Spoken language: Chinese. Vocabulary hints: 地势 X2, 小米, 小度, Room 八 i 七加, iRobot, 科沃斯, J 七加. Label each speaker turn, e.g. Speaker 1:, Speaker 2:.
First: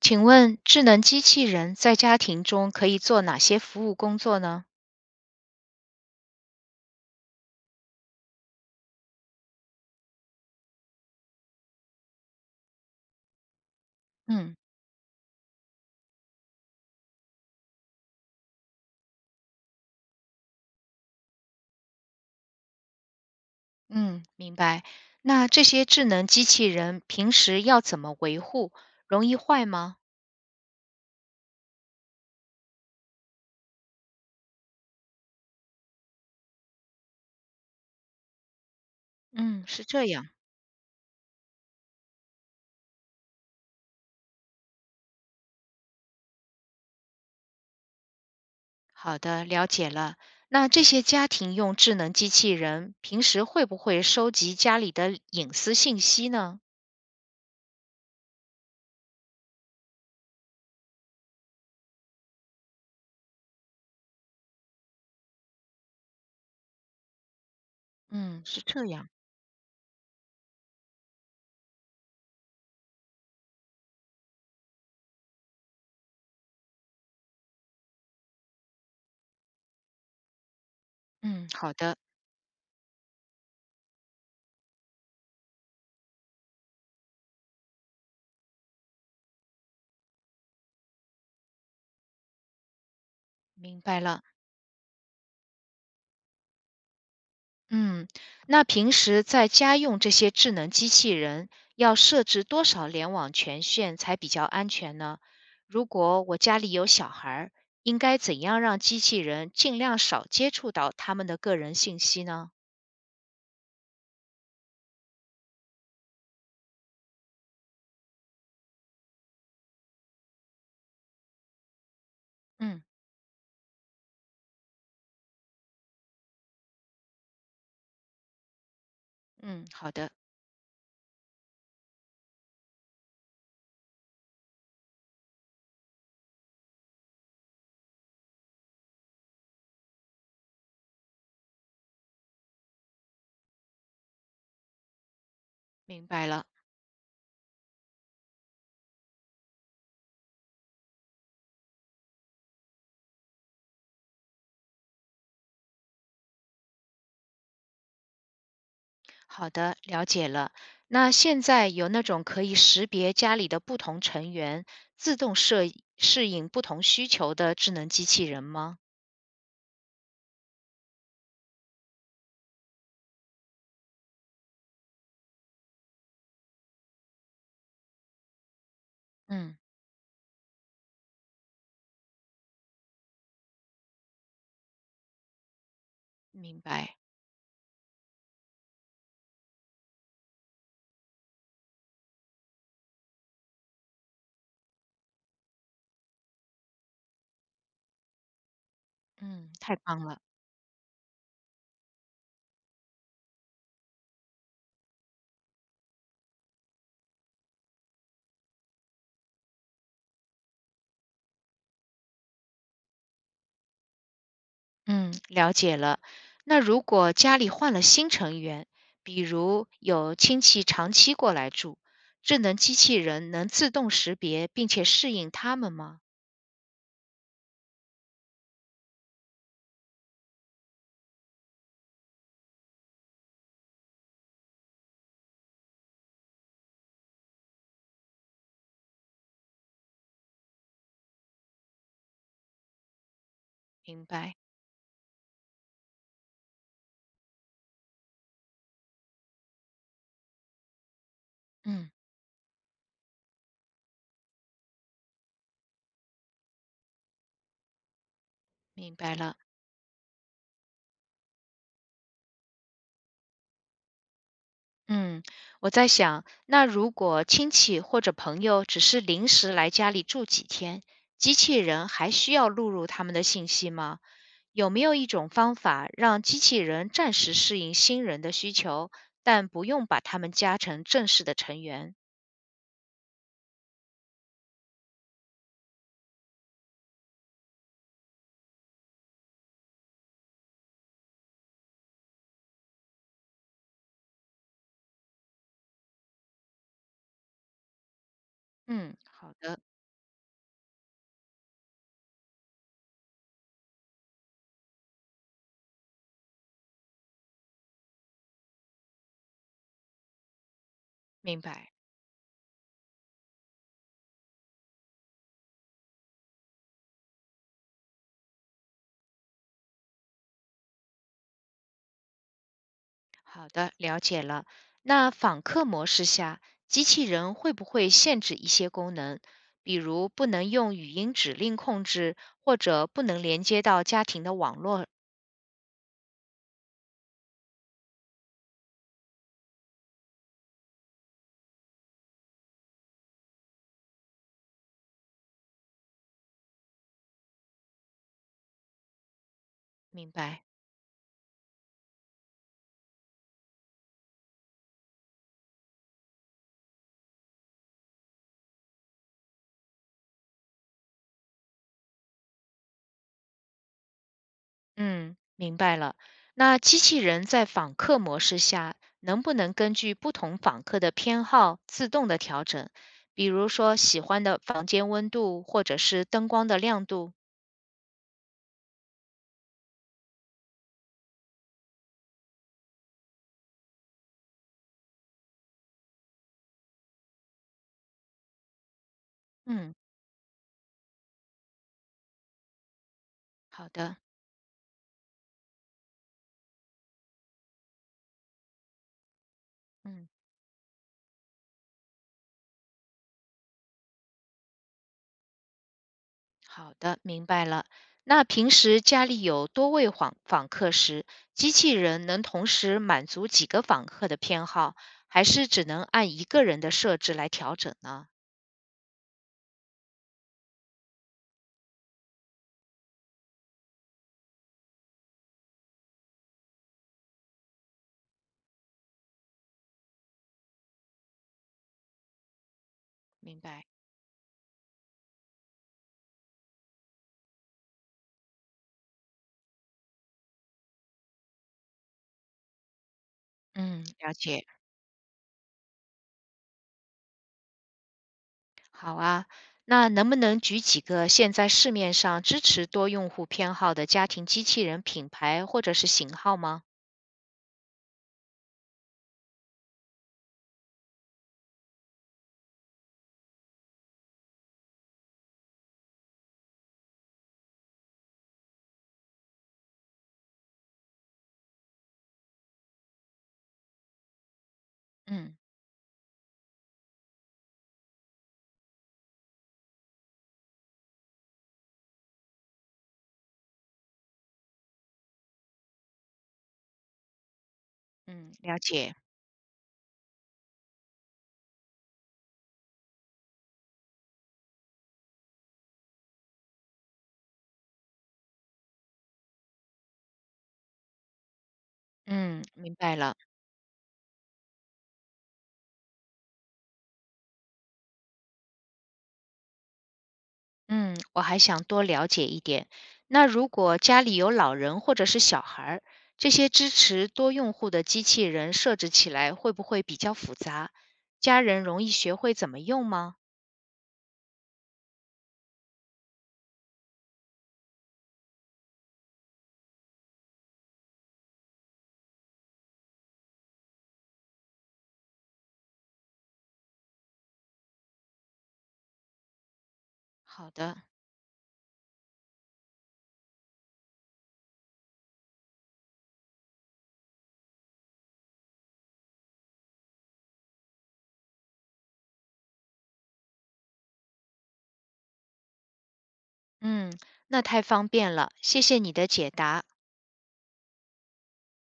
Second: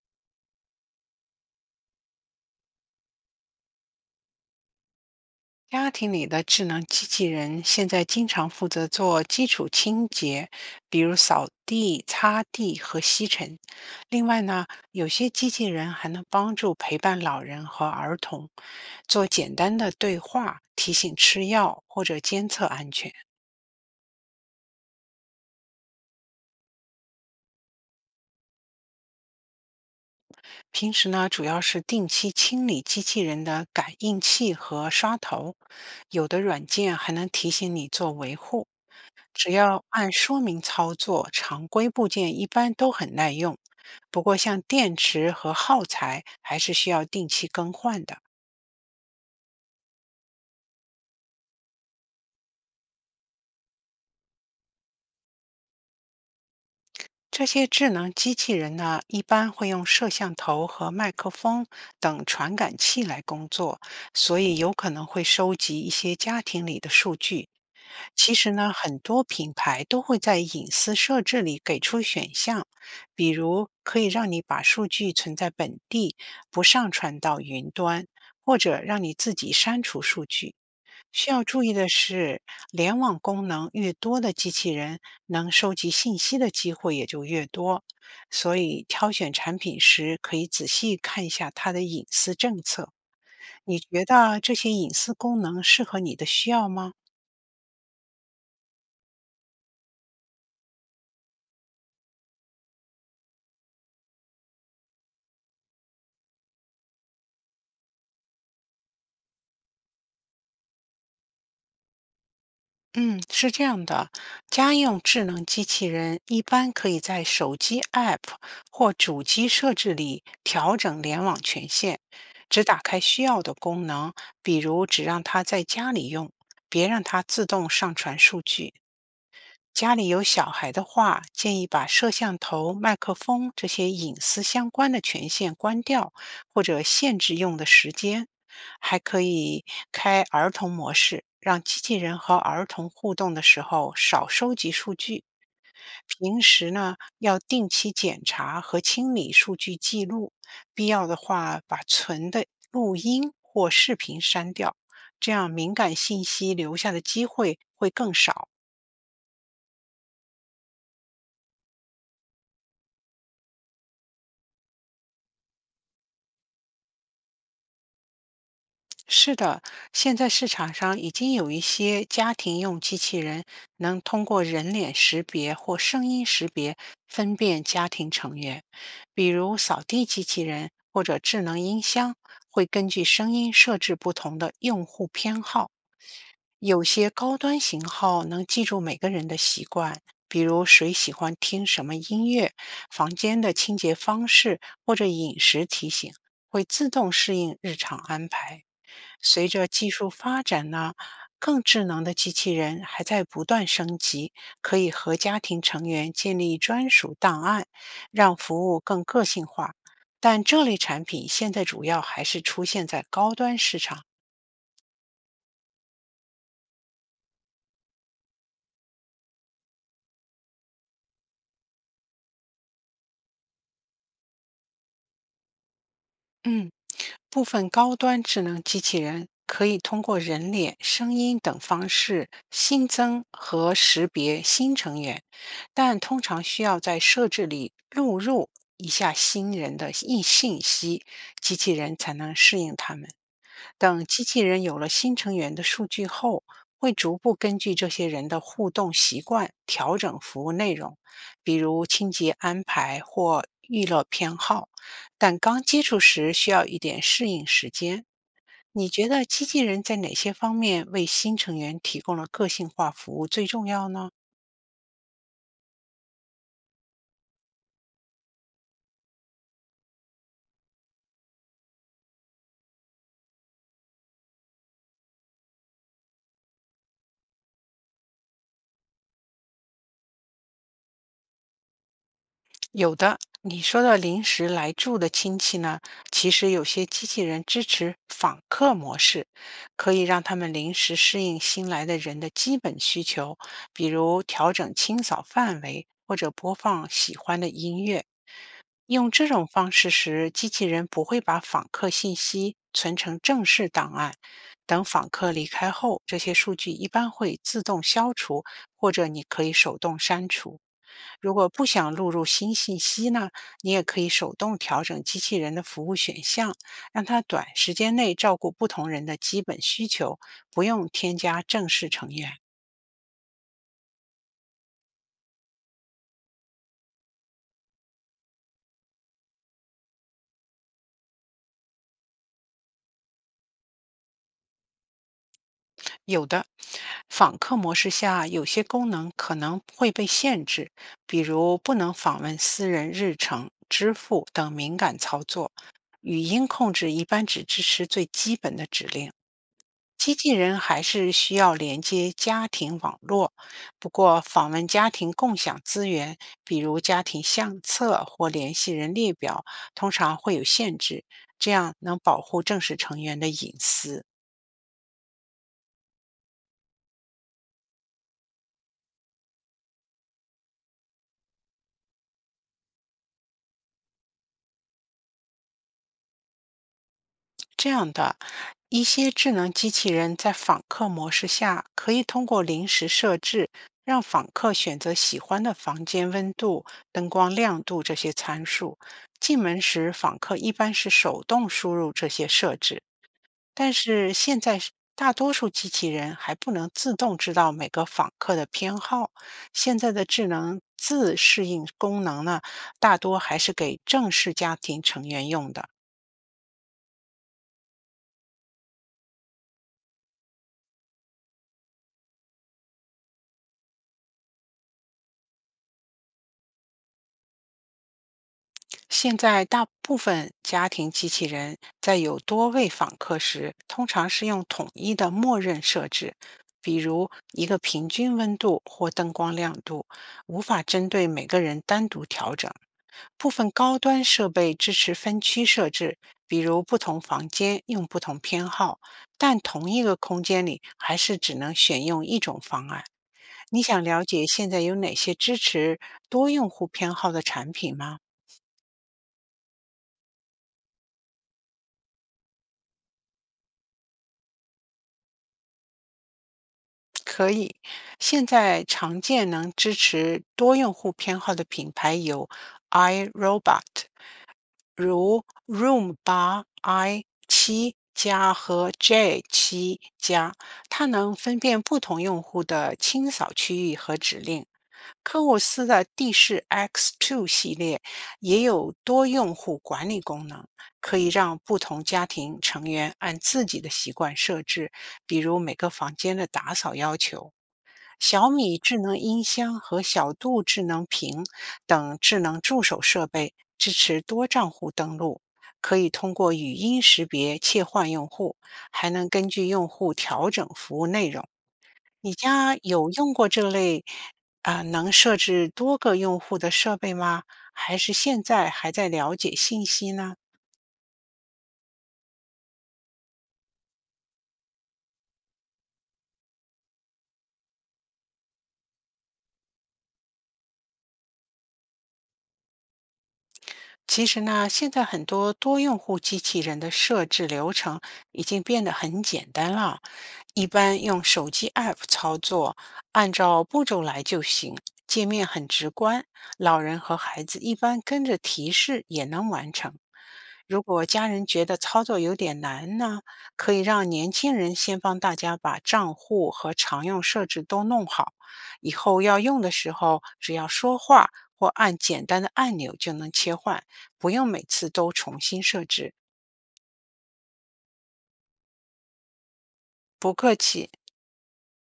Speaker 1: 请问智能机器人在家庭中可以做哪些服务工作呢？
Speaker 2: 家庭里的智能机器人现在经常负责做基础清洁，比如扫地、擦地和吸尘。另外
Speaker 1: 嗯
Speaker 2: 呢，有些机器人还能帮助陪伴老人和儿童，做简单的对话、提醒吃药或者监测安全。
Speaker 1: 嗯，明白。那这些智能机器人平时要怎么维护？容易坏吗？
Speaker 2: 平时呢，主要是定期清理机器人的感应器和刷头，有的软件还能提醒你做维护。只
Speaker 1: 嗯，
Speaker 2: 要
Speaker 1: 是这
Speaker 2: 按
Speaker 1: 样。
Speaker 2: 说明操作，常规部件一般都很耐用。不过，像电池和耗材还是需要定期更换的。
Speaker 1: 好的，了解了。那这些家庭用智能机器人平时会不会收集家里的隐私信息呢？
Speaker 2: 这些智能机器人呢，一般会用摄像头和麦克风等传感器来工作，所以有可能会收集一些家庭里的数据。其
Speaker 1: 嗯，
Speaker 2: 实
Speaker 1: 是
Speaker 2: 呢，
Speaker 1: 这
Speaker 2: 很
Speaker 1: 样。
Speaker 2: 多品牌都会在隐私设置里给出选项，比如可以让你把数据存在本地，不上传到云端，或者让你自己删除数据。需要
Speaker 1: 嗯，
Speaker 2: 注意
Speaker 1: 好
Speaker 2: 的
Speaker 1: 的，
Speaker 2: 是，联网功能越多的机器人，能收集信息的机会也就越多。所以，挑选产品时可以仔细看一下它的隐私政策。你
Speaker 1: 明白
Speaker 2: 觉
Speaker 1: 了。
Speaker 2: 得这些隐私功能适合你的需要吗？
Speaker 1: 嗯，那平时在家用这些智能机器人，要设置多少联网权限才比较安全呢？如果我家里有小孩儿，应该怎样让机器人尽量少接触到他们的个人信息呢？
Speaker 2: 嗯，是这样的，家用智能机器人一般可以在手机 App 或主机设置里调整联网权限，只打
Speaker 1: 嗯
Speaker 2: 开需要的功能，比如只让它在家里用，别让它自动上传数据。
Speaker 1: 嗯，好
Speaker 2: 家里
Speaker 1: 的，
Speaker 2: 有小孩的话，建议把摄像头、麦克风这些隐私相关的权限关掉，或者限制用的时间。还可以开儿童模式，让机器人和儿童互动的时候少收集数据。
Speaker 1: 明白
Speaker 2: 平
Speaker 1: 了。
Speaker 2: 时呢，要定期检查和清理数据记录，必要的话把存的录音或视频删掉，这样敏感信息留下的机会会更少。
Speaker 1: 好的，了解了。那现在有那种可以识别家里的不同成员，自动适应不同需求的智能机器人吗？
Speaker 2: 是的，现在市场上已经有一些家庭用机器人能通过人脸识别或声音识别分辨家庭成员，比如
Speaker 1: 嗯，
Speaker 2: 扫地机器人或者智能音箱，会根据声音设置不同的用户偏好。
Speaker 1: 明
Speaker 2: 有
Speaker 1: 白。
Speaker 2: 些高端型号能记住每个人的习惯，比如谁喜欢听什么音乐、房间的清洁方式或者饮食提醒，会自动适应日常安排。随
Speaker 1: 嗯，
Speaker 2: 着
Speaker 1: 太
Speaker 2: 技
Speaker 1: 棒
Speaker 2: 术
Speaker 1: 了。
Speaker 2: 发展呢，更智能的机器人还在不断升级，可以和家庭成员建立专属档案，让服务更个性化。但这类产品现在主要还是出现在高端市场，
Speaker 1: 嗯，了解了。那如果家里换了新成员，比如有亲戚长期过来住，智能机器人能自动识别并且适应他们吗？
Speaker 2: 嗯，部分高端智能机器人可以通过人脸、声音等方式新增和识别新成员，但通常需要在设置里录入一下新人的信息，机器人才能适应他们。等
Speaker 1: 明
Speaker 2: 机
Speaker 1: 白，
Speaker 2: 器人有了新成员的数据后，会逐步根据这些人的互动习惯调整服务内容，比如
Speaker 1: 嗯，
Speaker 2: 清洁安排或娱乐偏好。但刚接触时需要一点适应时间。你
Speaker 1: 明
Speaker 2: 觉
Speaker 1: 白
Speaker 2: 得
Speaker 1: 了。
Speaker 2: 机器人在哪些方面为新成员提供了个性化服务最重要呢？
Speaker 1: 嗯，我在想，那如果亲戚或者朋友只是临时来家里住几天，机器人还需要录入他们的信息吗？有没有一种方法让机器人暂时适应新人的需求，但不用把他们加成正式的成员？
Speaker 2: 有的，你说到临时来住的亲戚呢，其实有些机器人支持访客模式，可以让他们临时适应新来的人的基本需求，比如调整清扫范围或者播放喜欢的音乐。
Speaker 1: 嗯，
Speaker 2: 用这
Speaker 1: 好
Speaker 2: 种
Speaker 1: 的，
Speaker 2: 方式时，机器人不会把访客信息存成正式档案。等访客离开后，这些数据一般会自动消除，或者你可以手动删除。如
Speaker 1: 明
Speaker 2: 果不
Speaker 1: 白。
Speaker 2: 想录入新信息呢，你也可以手动调整机器人的服务选项，让它短时间内照顾不同人的基本需求，不用添加正式成员。
Speaker 1: 好的，了解了。那访客模式下，机器人会不会限制一些功能，比如不能用语音指令控制，或者不能连接到家庭的网络？
Speaker 2: 有的访客模式下，有些功能可能会被限制，比如不能访问私人日程、支付等敏感操作。语音控制一般只支持最基本的指令，
Speaker 1: 明
Speaker 2: 机器
Speaker 1: 白。
Speaker 2: 人还是需要连接家庭网络，不过访问家庭共享资源，比如家庭相册或联系人列表，通常会有限制，这样能保护正式成员的隐私。
Speaker 1: 嗯，明白了。那机器人在访客模式下，能不能根据不同访客的偏好自动的调整？比如说喜欢的房间温度，或者是灯光的亮度？
Speaker 2: 这样的一些智能机器人在访客模式下，可以通过临时设置，让访客选择喜欢的房间温度、灯光亮度这些参数。进门
Speaker 1: 嗯，
Speaker 2: 时，访客一般是手动输入这些设置。
Speaker 1: 好
Speaker 2: 但
Speaker 1: 的，
Speaker 2: 是现在是大多数机器人还不能自动知道每个访客的偏好，现在的
Speaker 1: 嗯，
Speaker 2: 智能自适应功能呢，大多还是给正式家庭成员用的。
Speaker 1: 好的，明白了。那平时家里有多位访客时，机器人能同时满足几个访客的偏好，还是只能按一个人的设置来调整呢？
Speaker 2: 现在大部分家庭机器人在有多位访客时，通常是用统一的默认设置，比如一个平均温度或灯光亮度，无法针对每个人单独调整。部
Speaker 1: 明
Speaker 2: 分
Speaker 1: 白，
Speaker 2: 高端设备支持分区设置，比如不同房间用不同偏好，但同一个空间里还是只能选用一种方案。你想
Speaker 1: 嗯，
Speaker 2: 了
Speaker 1: 了
Speaker 2: 解
Speaker 1: 解。
Speaker 2: 现在有哪些支持多用户偏好的产品吗？
Speaker 1: 好啊，那能不能举几个现在市面上支持多用户偏好的家庭机器人品牌或者是型号吗？
Speaker 2: 可以，现在常见能支持多用户偏好的品牌有 iRobot，如 Roomba i7+和 J7+，它能分辨不同用户的清扫区域和指令。科
Speaker 1: 嗯
Speaker 2: 沃斯的地势 X2 系列也有多用户管理功能。可以让不同家庭成员按自己的习惯设置，比如每个房间的打扫要求。小
Speaker 1: 嗯，
Speaker 2: 米
Speaker 1: 了
Speaker 2: 智
Speaker 1: 解，
Speaker 2: 能音箱和小度智能屏等智能助手设备支持多账户登录，可以通过语音识别切换用户，还能根据用户调整服务内容。你
Speaker 1: 嗯，
Speaker 2: 家
Speaker 1: 明
Speaker 2: 有
Speaker 1: 白
Speaker 2: 用
Speaker 1: 了，
Speaker 2: 过这类能设置多个用户的设备吗？还是现在还在了解信息呢？
Speaker 1: 嗯，我还想多了解一点。那如果家里有老人或者是小孩儿，这些支持多用户的机器人设置起来会不会比较复杂？家人容易学会怎么用吗？
Speaker 2: 其实呢，现在很多多用户机器人的设置流程已经变得很简单了，一般用手机 App 操作，按照步骤来就行，界面很直观，老人和孩子一般跟着提示也能完成。
Speaker 1: 好
Speaker 2: 如
Speaker 1: 的，
Speaker 2: 果家人觉得操作有点难呢，可以让年轻人先帮大家把账户和常用设置都弄好，以后要用的时候只要说话或按简单的按钮就能切换。不用每次都重新设置。
Speaker 1: 嗯，那太方便了，谢谢你的解答。
Speaker 2: 不客气。